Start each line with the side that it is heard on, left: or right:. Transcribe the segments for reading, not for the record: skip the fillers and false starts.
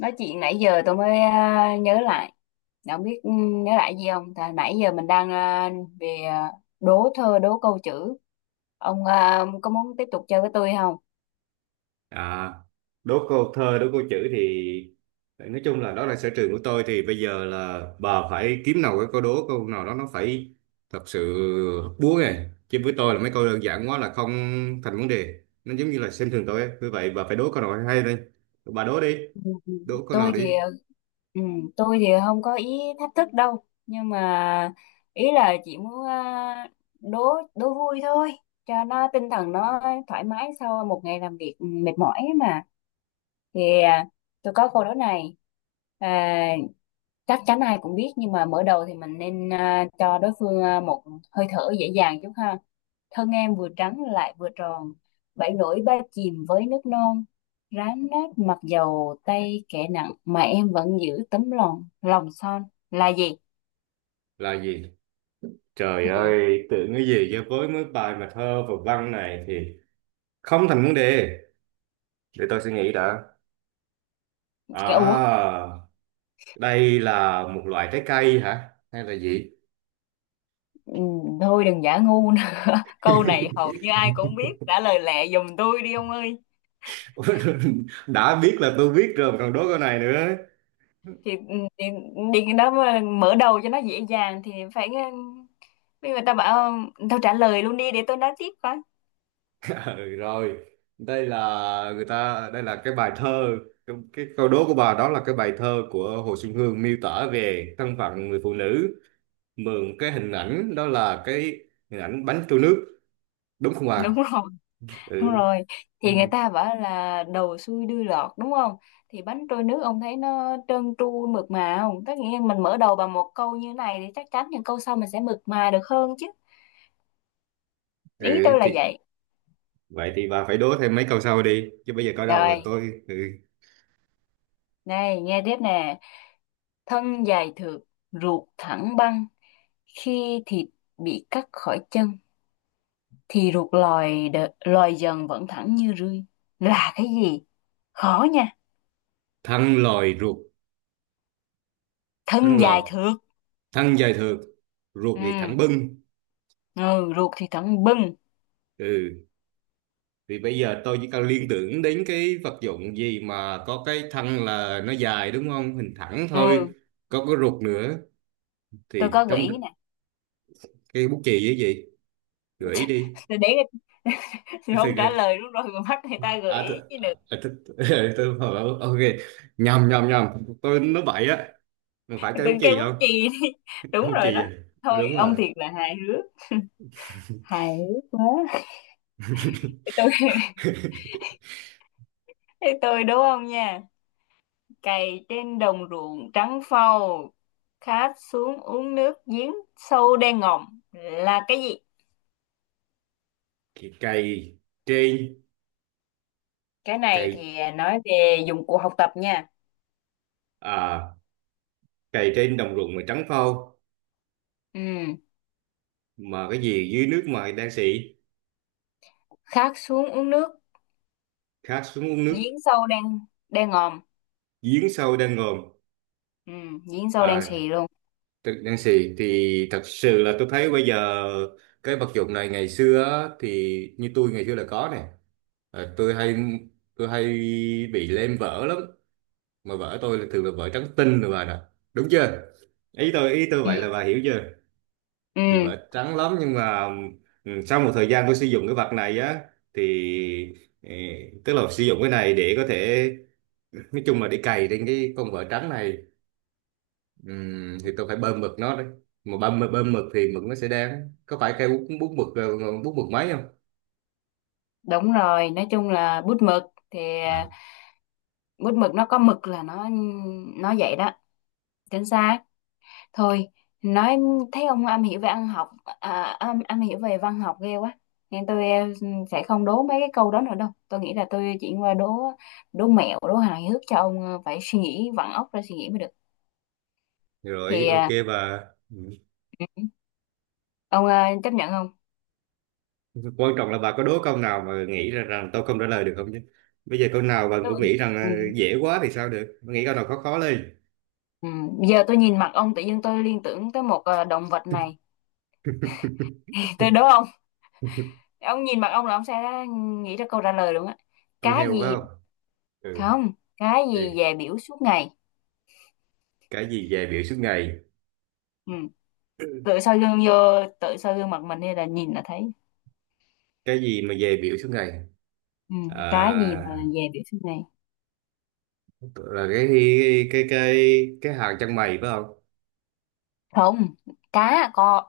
left: Nói chuyện nãy giờ tôi mới nhớ lại. Đã không biết, nhớ lại gì không? Tại nãy giờ mình đang về, đố thơ, đố câu chữ. Ông có muốn tiếp tục chơi với tôi không?
right: À, đố câu thơ, đố câu chữ thì nói chung là đó là sở trường của tôi, thì bây giờ là bà phải kiếm nào cái câu đố câu nào đó nó phải thật sự búa này, chứ với tôi là mấy câu đơn giản quá là không thành vấn đề, nó giống như là xem thường tôi ấy. Vì vậy bà phải đố câu nào hay đây, bà đố đi,
left: Ừ,
right: đố câu nào
left: tôi thì
right: đi
left: ừ, tôi thì không có ý thách thức đâu, nhưng mà ý là chỉ muốn đố đố vui thôi, cho nó tinh thần, nó thoải mái sau một ngày làm việc mệt mỏi ấy mà. Thì tôi có câu đố này. à, Chắc chắn ai cũng biết, nhưng mà mở đầu thì mình nên cho đối phương một hơi thở dễ dàng chút ha. Thân em vừa trắng lại vừa tròn, bảy nổi ba chìm với nước non, rám nát mặc dầu tay kẻ nặng, mà em vẫn giữ tấm lòng lòng son. Là gì?
right: là gì. Trời
left: Ừ.
right: ơi, tưởng cái gì chứ với mấy bài mà thơ và văn này thì không thành vấn đề, để tôi suy nghĩ đã.
left: Cái, ủa.
right: à Đây là một loại trái cây hả? Hay là gì?
left: Ừ, thôi đừng giả ngu nữa. Câu này hầu như ai cũng biết, trả lời lẹ giùm tôi đi ông ơi.
right: Đã biết là tôi biết rồi mà còn đố câu này nữa.
left: Thì ừ, thì điền cái đó mà mở đầu cho nó dễ dàng thì phải, bây người ta bảo tao trả lời luôn đi để tôi nói tiếp coi.
right: Ừ, rồi. Đây là người ta, đây là cái bài thơ, cái câu đố của bà đó là cái bài thơ của Hồ Xuân Hương miêu tả về thân phận người phụ nữ, mượn cái hình ảnh đó là cái hình ảnh bánh trôi nước, đúng không bà?
left: Đúng rồi, đúng
right: Ừ.
left: rồi. Thì người ta bảo là đầu xuôi đuôi lọt đúng không? Thì bánh trôi nước ông thấy nó trơn tru mượt mà không? Tất nhiên mình mở đầu bằng một câu như này thì chắc chắn những câu sau mình sẽ mượt mà được hơn chứ. Ý
right: Ừ
left: tôi là
right: thì
left: vậy.
right: vậy thì bà phải đố thêm mấy câu sau đi chứ, bây giờ có đầu là
left: Rồi,
right: tôi ừ.
left: này nghe tiếp nè. Thân dài thượt, ruột thẳng băng, khi thịt bị cắt khỏi chân thì ruột lòi dần vẫn thẳng như rươi. Là cái gì? Khó nha.
right: Thăng lòi ruột, thăng
left: Thân dài
right: lòi,
left: thượt.
right: thân dài thượt, ruột
left: Ừ.
right: thì thẳng bưng,
left: Ừ, ruột thì thẳng bưng.
right: ừ thì bây giờ tôi chỉ cần liên tưởng đến cái vật dụng gì mà có cái thân là nó dài, đúng không, hình thẳng thôi,
left: Ừ.
right: có cái ruột nữa,
left: Tôi
right: thì
left: có gợi
right: trong
left: ý nè.
right: cái bút chì với gì, gợi ý đi.
left: Tôi để, thì
right: Thì
left: không trả lời đúng rồi mà mắt người ta gợi ý chứ được.
right: tôi bảo, ok, nhầm nhầm nhầm, tôi nói bậy á, mình phải cây bút
left: Đừng, cây
right: chì
left: bút
right: không,
left: chì đi. Đúng
right: bút
left: rồi
right: chì à,
left: đó. Thôi
right: đúng rồi.
left: ông thiệt là hài hước, hài hước quá. Thế tôi thế tôi đúng không nha. Cày trên đồng ruộng trắng phau, khát xuống uống nước giếng sâu đen ngòm. Là cái gì?
right: Thì cây trên,
left: Cái này
right: cây,
left: thì nói về dụng cụ học tập nha.
right: à, cây trên đồng ruộng mà trắng phau,
left: Ừ.
right: mà cái gì dưới nước mà đang xị,
left: Khát xuống uống nước,
right: khát xuống uống nước
left: giếng sâu đang, đang ngòm.
right: giếng sâu đang ngòm.
left: Ừ. Giếng sâu đang
right: À,
left: xì luôn.
right: đang xị thì thật sự là tôi thấy bây giờ cái vật dụng này ngày xưa á, thì như tôi ngày xưa là có nè, à, tôi hay bị lem vỡ lắm, mà vỡ tôi là thường là vỡ trắng tinh rồi bà nè, đúng chưa, ý tôi
left: Ừ.
right: vậy là bà hiểu chưa.
left: Ừ,
right: Thì vỡ trắng lắm nhưng mà sau một thời gian tôi sử dụng cái vật này á thì ừ, tức là sử dụng cái này để có thể, nói chung là để cày trên cái con vợ trắng này, thì tôi phải bơm mực nó đấy, mà bơm bơm mực thì mực nó sẽ đen, có phải cây bút bút mực, bút mực máy không.
left: đúng rồi, nói chung là bút mực. Thì
right: À.
left: bút mực nó có mực là nó vậy đó. Chính xác. Thôi, nói, thấy ông am hiểu về ăn học, am hiểu về văn học ghê quá. Nên tôi, ừ, sẽ không đố mấy cái câu đó nữa đâu. Tôi nghĩ là tôi chuyển qua đố đố mẹo, đố hài hước, cho ông phải suy nghĩ vặn óc ra suy nghĩ mới được.
right: Rồi,
left: Thì
right: ok bà.
left: Ừ. Ông chấp nhận không?
right: Ừ, quan trọng là bà có đố câu nào mà nghĩ ra rằng tôi không trả lời được không chứ, bây giờ câu nào bà
left: Tôi,
right: cũng nghĩ rằng
left: ừ.
right: dễ quá thì sao được. Bà nghĩ câu nào khó khó lên.
left: Ừ. Giờ tôi nhìn mặt ông tự nhiên tôi liên tưởng tới một động vật này. Tôi đố ông nhìn mặt ông là ông sẽ nghĩ ra câu trả lời luôn á.
right: Con
left: Cái
right: heo phải
left: gì?
right: không. Ừ.
left: Không? Cái
right: Thì
left: gì về biểu suốt ngày?
right: cái gì về biểu suốt ngày,
left: Ừ. Tự soi gương vô, tự soi gương mặt mình hay là nhìn là thấy.
right: cái gì mà về biểu suốt ngày.
left: Ừ. Cái gì mà
right: À,
left: về biểu suốt ngày?
right: là cái hàng chân mày phải không.
left: Không, cá con.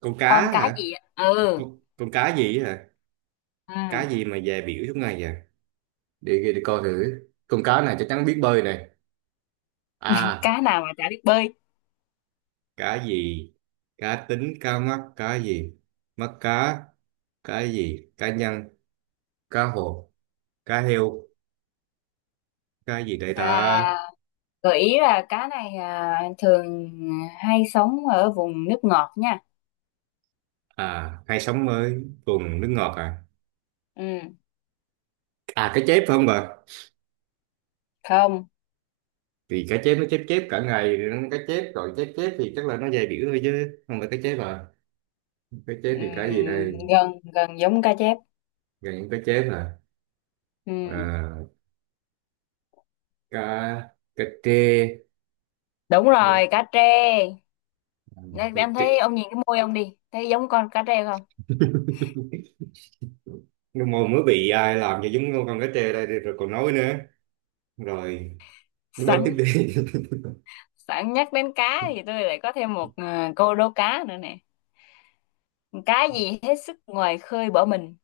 right: Con cá
left: Con cá gì?
right: hả,
left: Ạ? Ừ.
right: con cá gì á hả,
left: Ừ.
right: cá gì mà về biểu suốt ngày vậy, để coi thử, con cá này chắc chắn biết bơi này. À,
left: Cá nào mà chả biết bơi?
right: cá gì, cá tính, cá mắc, cá gì, mắc cá, cá gì, cá nhân, cá hồ, cá heo, cá gì đây ta.
left: À, gợi ý là cá này thường hay sống ở vùng nước ngọt nha.
right: À hay sống mới vùng nước ngọt à,
left: Ừ.
right: à cá chép phải không bà,
left: Không.
right: thì cá chép nó chép chép cả ngày rồi nó cá chép rồi chép chép thì chắc là nó dày biểu thôi chứ không phải cá chép à, cá chép
left: Ừ,
right: thì cá gì đây,
left: gần gần giống cá chép.
right: gần những cá chép à,
left: Ừ,
right: à, Cà, cà trê.
left: đúng
right: Ừ,
left: rồi, cá trê. Nên
right: cà
left: em
right: trê.
left: thấy ông nhìn cái môi ông đi, thấy giống con cá trê không?
right: Nhưng mà mới bị ai làm cho giống con cá trê đây rồi còn nói nữa, rồi đâu tiếp
left: Sẵn,
right: đi.
left: sẵn nhắc đến cá thì tôi lại có thêm một câu đố cá nữa nè. Cá gì hết sức ngoài khơi bỏ mình?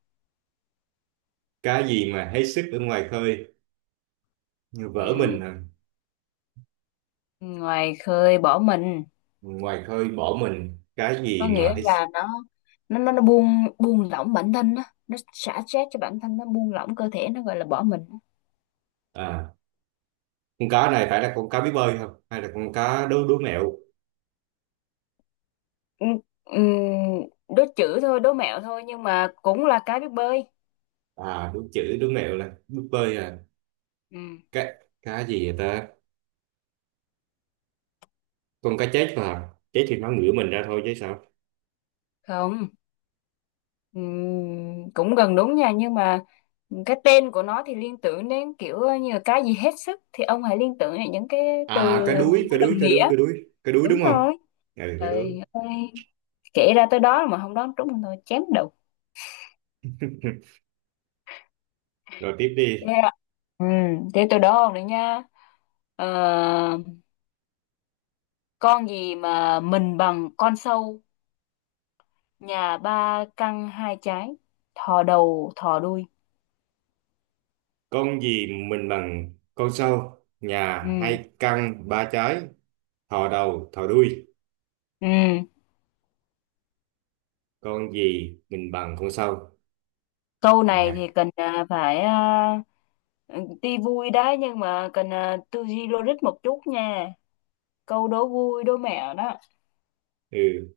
right: Cá gì mà hết sức ở ngoài khơi, như
left: Ừ.
right: vỡ mình à,
left: Ngoài khơi bỏ mình
right: ngoài khơi bỏ mình, cá
left: có
right: gì mà
left: nghĩa
right: hết sức.
left: là nó nó buông, buông lỏng bản thân á, nó xả stress cho bản thân, nó buông lỏng cơ thể, nó gọi là bỏ mình.
right: À, con cá này phải là con cá biết bơi không hay là con cá đố đố mẹo,
left: Ừ, ừ, đố chữ thôi, đố mẹo thôi, nhưng mà cũng là cái biết bơi.
right: à đúng chữ đố mẹo là biết bơi à,
left: Ừ.
right: cá, cá gì vậy ta, con cá chết mà chết thì nó ngửa mình ra thôi chứ sao.
left: Không. Ừ, cũng gần đúng nha, nhưng mà cái tên của nó thì liên tưởng đến kiểu như là cái gì hết sức, thì ông hãy liên tưởng đến những cái từ
right: À, cá
left: mà
right: đuối cá
left: nó đồng
right: đuối cá đuối
left: nghĩa.
right: cá đuối cá đuối
left: Đúng
right: đúng không,
left: rồi.
right: ừ cá đuối.
left: Trời ơi, kể ra tới đó mà không đoán trúng thì thôi chém đầu.
right: Rồi tiếp đi.
left: Thế ạ. Ừ, thế tôi đố ông đấy nhá. Ờ, con gì mà mình bằng con sâu, nhà ba căng hai trái, thò đầu thò đuôi.
right: Con gì mình bằng con sâu, nhà
left: Ừ,
right: hai căn ba trái, thò đầu thò đuôi.
left: ừ.
right: Con gì mình bằng con sâu?
left: Câu này
right: Nhà.
left: thì cần tuy vui đấy nhưng mà cần tư duy logic một chút nha. Câu đố vui đố mẹo đó.
right: Ừ.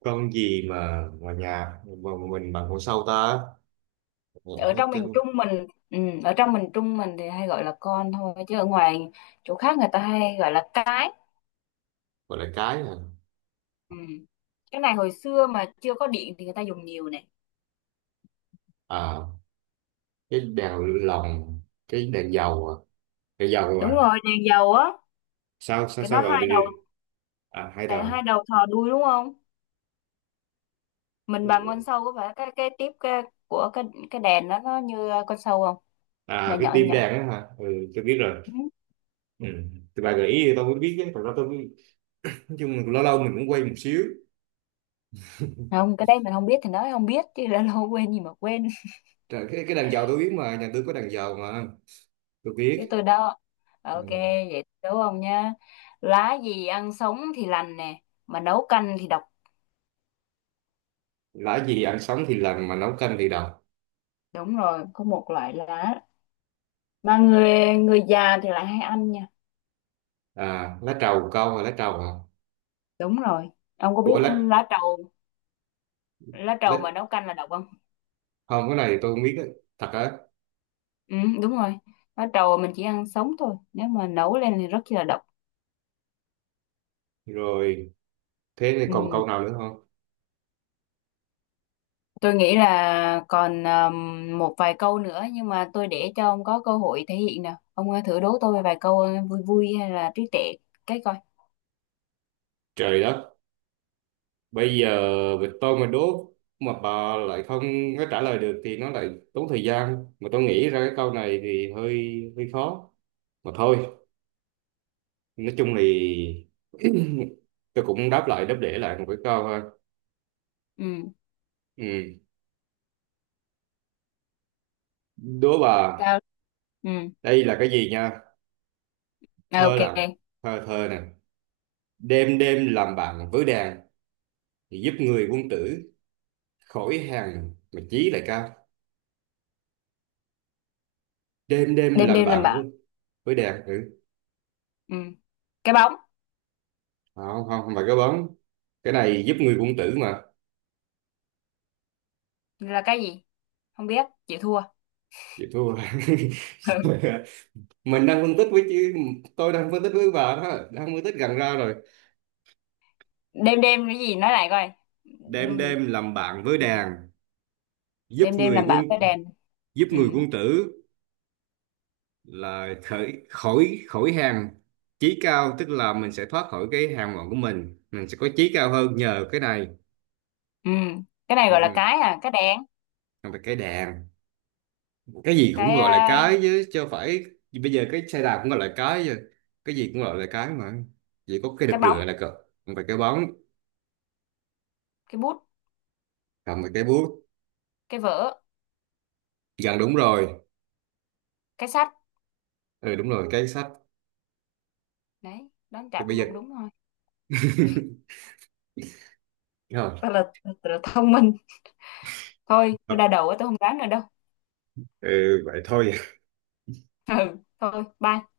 right: Con gì mà nhà mà mình bằng con sâu ta? Ờ,
left: Ở
right: hết
left: trong miền
right: trên
left: Trung mình, ở trong miền Trung mình thì hay gọi là con thôi, chứ ở ngoài chỗ khác người ta hay gọi là cái.
right: gọi là cái à.
left: Ừ. Cái này hồi xưa mà chưa có điện thì người ta dùng nhiều này.
right: À, cái đèn lồng, cái đèn dầu à, đèn dầu
left: Đúng
right: à.
left: rồi, đèn dầu á,
right: Sao sao sao
left: nó
right: gọi đi
left: hai
right: đi.
left: đầu,
right: À hai
left: tại hai
right: đầu.
left: đầu thò đuôi đúng không? Mình bằng
right: Ừ.
left: con sâu có phải cái tiếp cái, của cái đèn đó nó như con sâu không? Nhỏ
right: À cái
left: nhỏ
right: tim
left: nhỏ.
right: đèn á hả? Ừ, tôi biết rồi.
left: Ừ.
right: Ừ. Thì bà gợi ý thì tôi mới biết chứ, còn đó tôi nói chung là lâu lâu mình cũng quay một xíu.
left: Không, cái đấy mình không biết thì nói không biết, chứ đã lâu quên gì mà quên.
right: Trời, cái đàn dầu tôi biết, mà nhà tôi có đàn dầu mà, tôi
left: Cái
right: biết.
left: tôi đó.
right: Ừ.
left: Ok, vậy đúng không nha. Lá gì ăn sống thì lành nè, mà nấu canh thì độc.
right: Lã gì ăn sống thì làm mà nấu canh thì đồng,
left: Đúng rồi, có một loại lá mà người người già thì lại hay ăn nha.
right: à lá trầu câu, là lá trầu à,
left: Đúng rồi. Ông có biết
right: ủa lá,
left: lá trầu, lá
right: lá,
left: trầu mà nấu canh là độc không?
right: không cái này thì tôi không biết á, thật á.
left: Ừ, đúng rồi, lá trầu mình chỉ ăn sống thôi, nếu mà nấu lên thì rất chi là độc.
right: Rồi, thế thì còn
left: Ừ.
right: câu nào nữa không.
left: Tôi nghĩ là còn một vài câu nữa, nhưng mà tôi để cho ông có cơ hội thể hiện. Nào ông thử đố tôi vài câu vui vui hay là trí tuệ cái coi.
right: Trời đất, bây giờ vịt tôi mà đố mà bà lại không có trả lời được thì nó lại tốn thời gian, mà tôi nghĩ ra cái câu này thì hơi hơi khó, mà thôi, nói chung thì tôi cũng đáp lại đáp để lại một cái câu ha.
left: Ừ.
right: Ừ. Đố bà,
left: Sao. Ừ.
right: đây là cái gì nha?
left: À,
right: Thơ
left: ok.
right: lặng, thơ thơ nè. Đêm đêm làm bạn với đàn, thì giúp người quân tử khỏi hàng mà chí lại cao. Đêm đêm
left: Đêm
right: làm
left: đêm làm
right: bạn
left: bạn.
right: với đàn, ừ.
left: Ừ. Cái bóng.
right: Không, không phải cái bóng. Cái này giúp người quân tử mà.
left: Là cái gì? Không biết, chịu thua.
right: Chị thua.
left: Ừ.
right: Mình đang phân tích với chứ, tôi đang phân tích với bà đó, đang phân tích gần ra rồi.
left: Đêm đêm cái gì nói lại coi?
right: Đêm
left: Đuôi.
right: đêm làm bạn với đàn, giúp
left: Đêm đêm
right: người
left: làm
right: quân
left: bão cái đèn.
right: giúp
left: Ừ.
right: người quân tử là khởi khỏi khỏi hàng chí cao, tức là mình sẽ thoát khỏi cái hàng ngọn của mình sẽ có chí cao hơn nhờ cái này.
left: Ừ, cái này gọi là
right: Ừ.
left: cái cái đèn.
right: Còn về cái đàn, cái gì cũng
left: Cái
right: gọi là cái chứ chứ không phải bây giờ cái xe đạp cũng gọi là cái rồi, cái gì cũng gọi là cái mà, chỉ có cái đực
left: cái
right: rửa
left: bóng.
right: là cờ, còn về cái bóng,
left: Cái bút.
right: còn về cái bút,
left: Cái vở.
right: gần đúng rồi,
left: Cái sách.
right: ừ đúng rồi cái sách.
left: Đấy, đoán
right: Thì
left: chặt
right: bây
left: cũng
right: giờ
left: cũng đúng thôi.
right: rồi,
left: Ta là, ta là thông minh. Thôi tôi đau đầu quá, tôi không đoán nữa đâu.
right: ừ, vậy thôi.
left: Ừ. Thôi bye.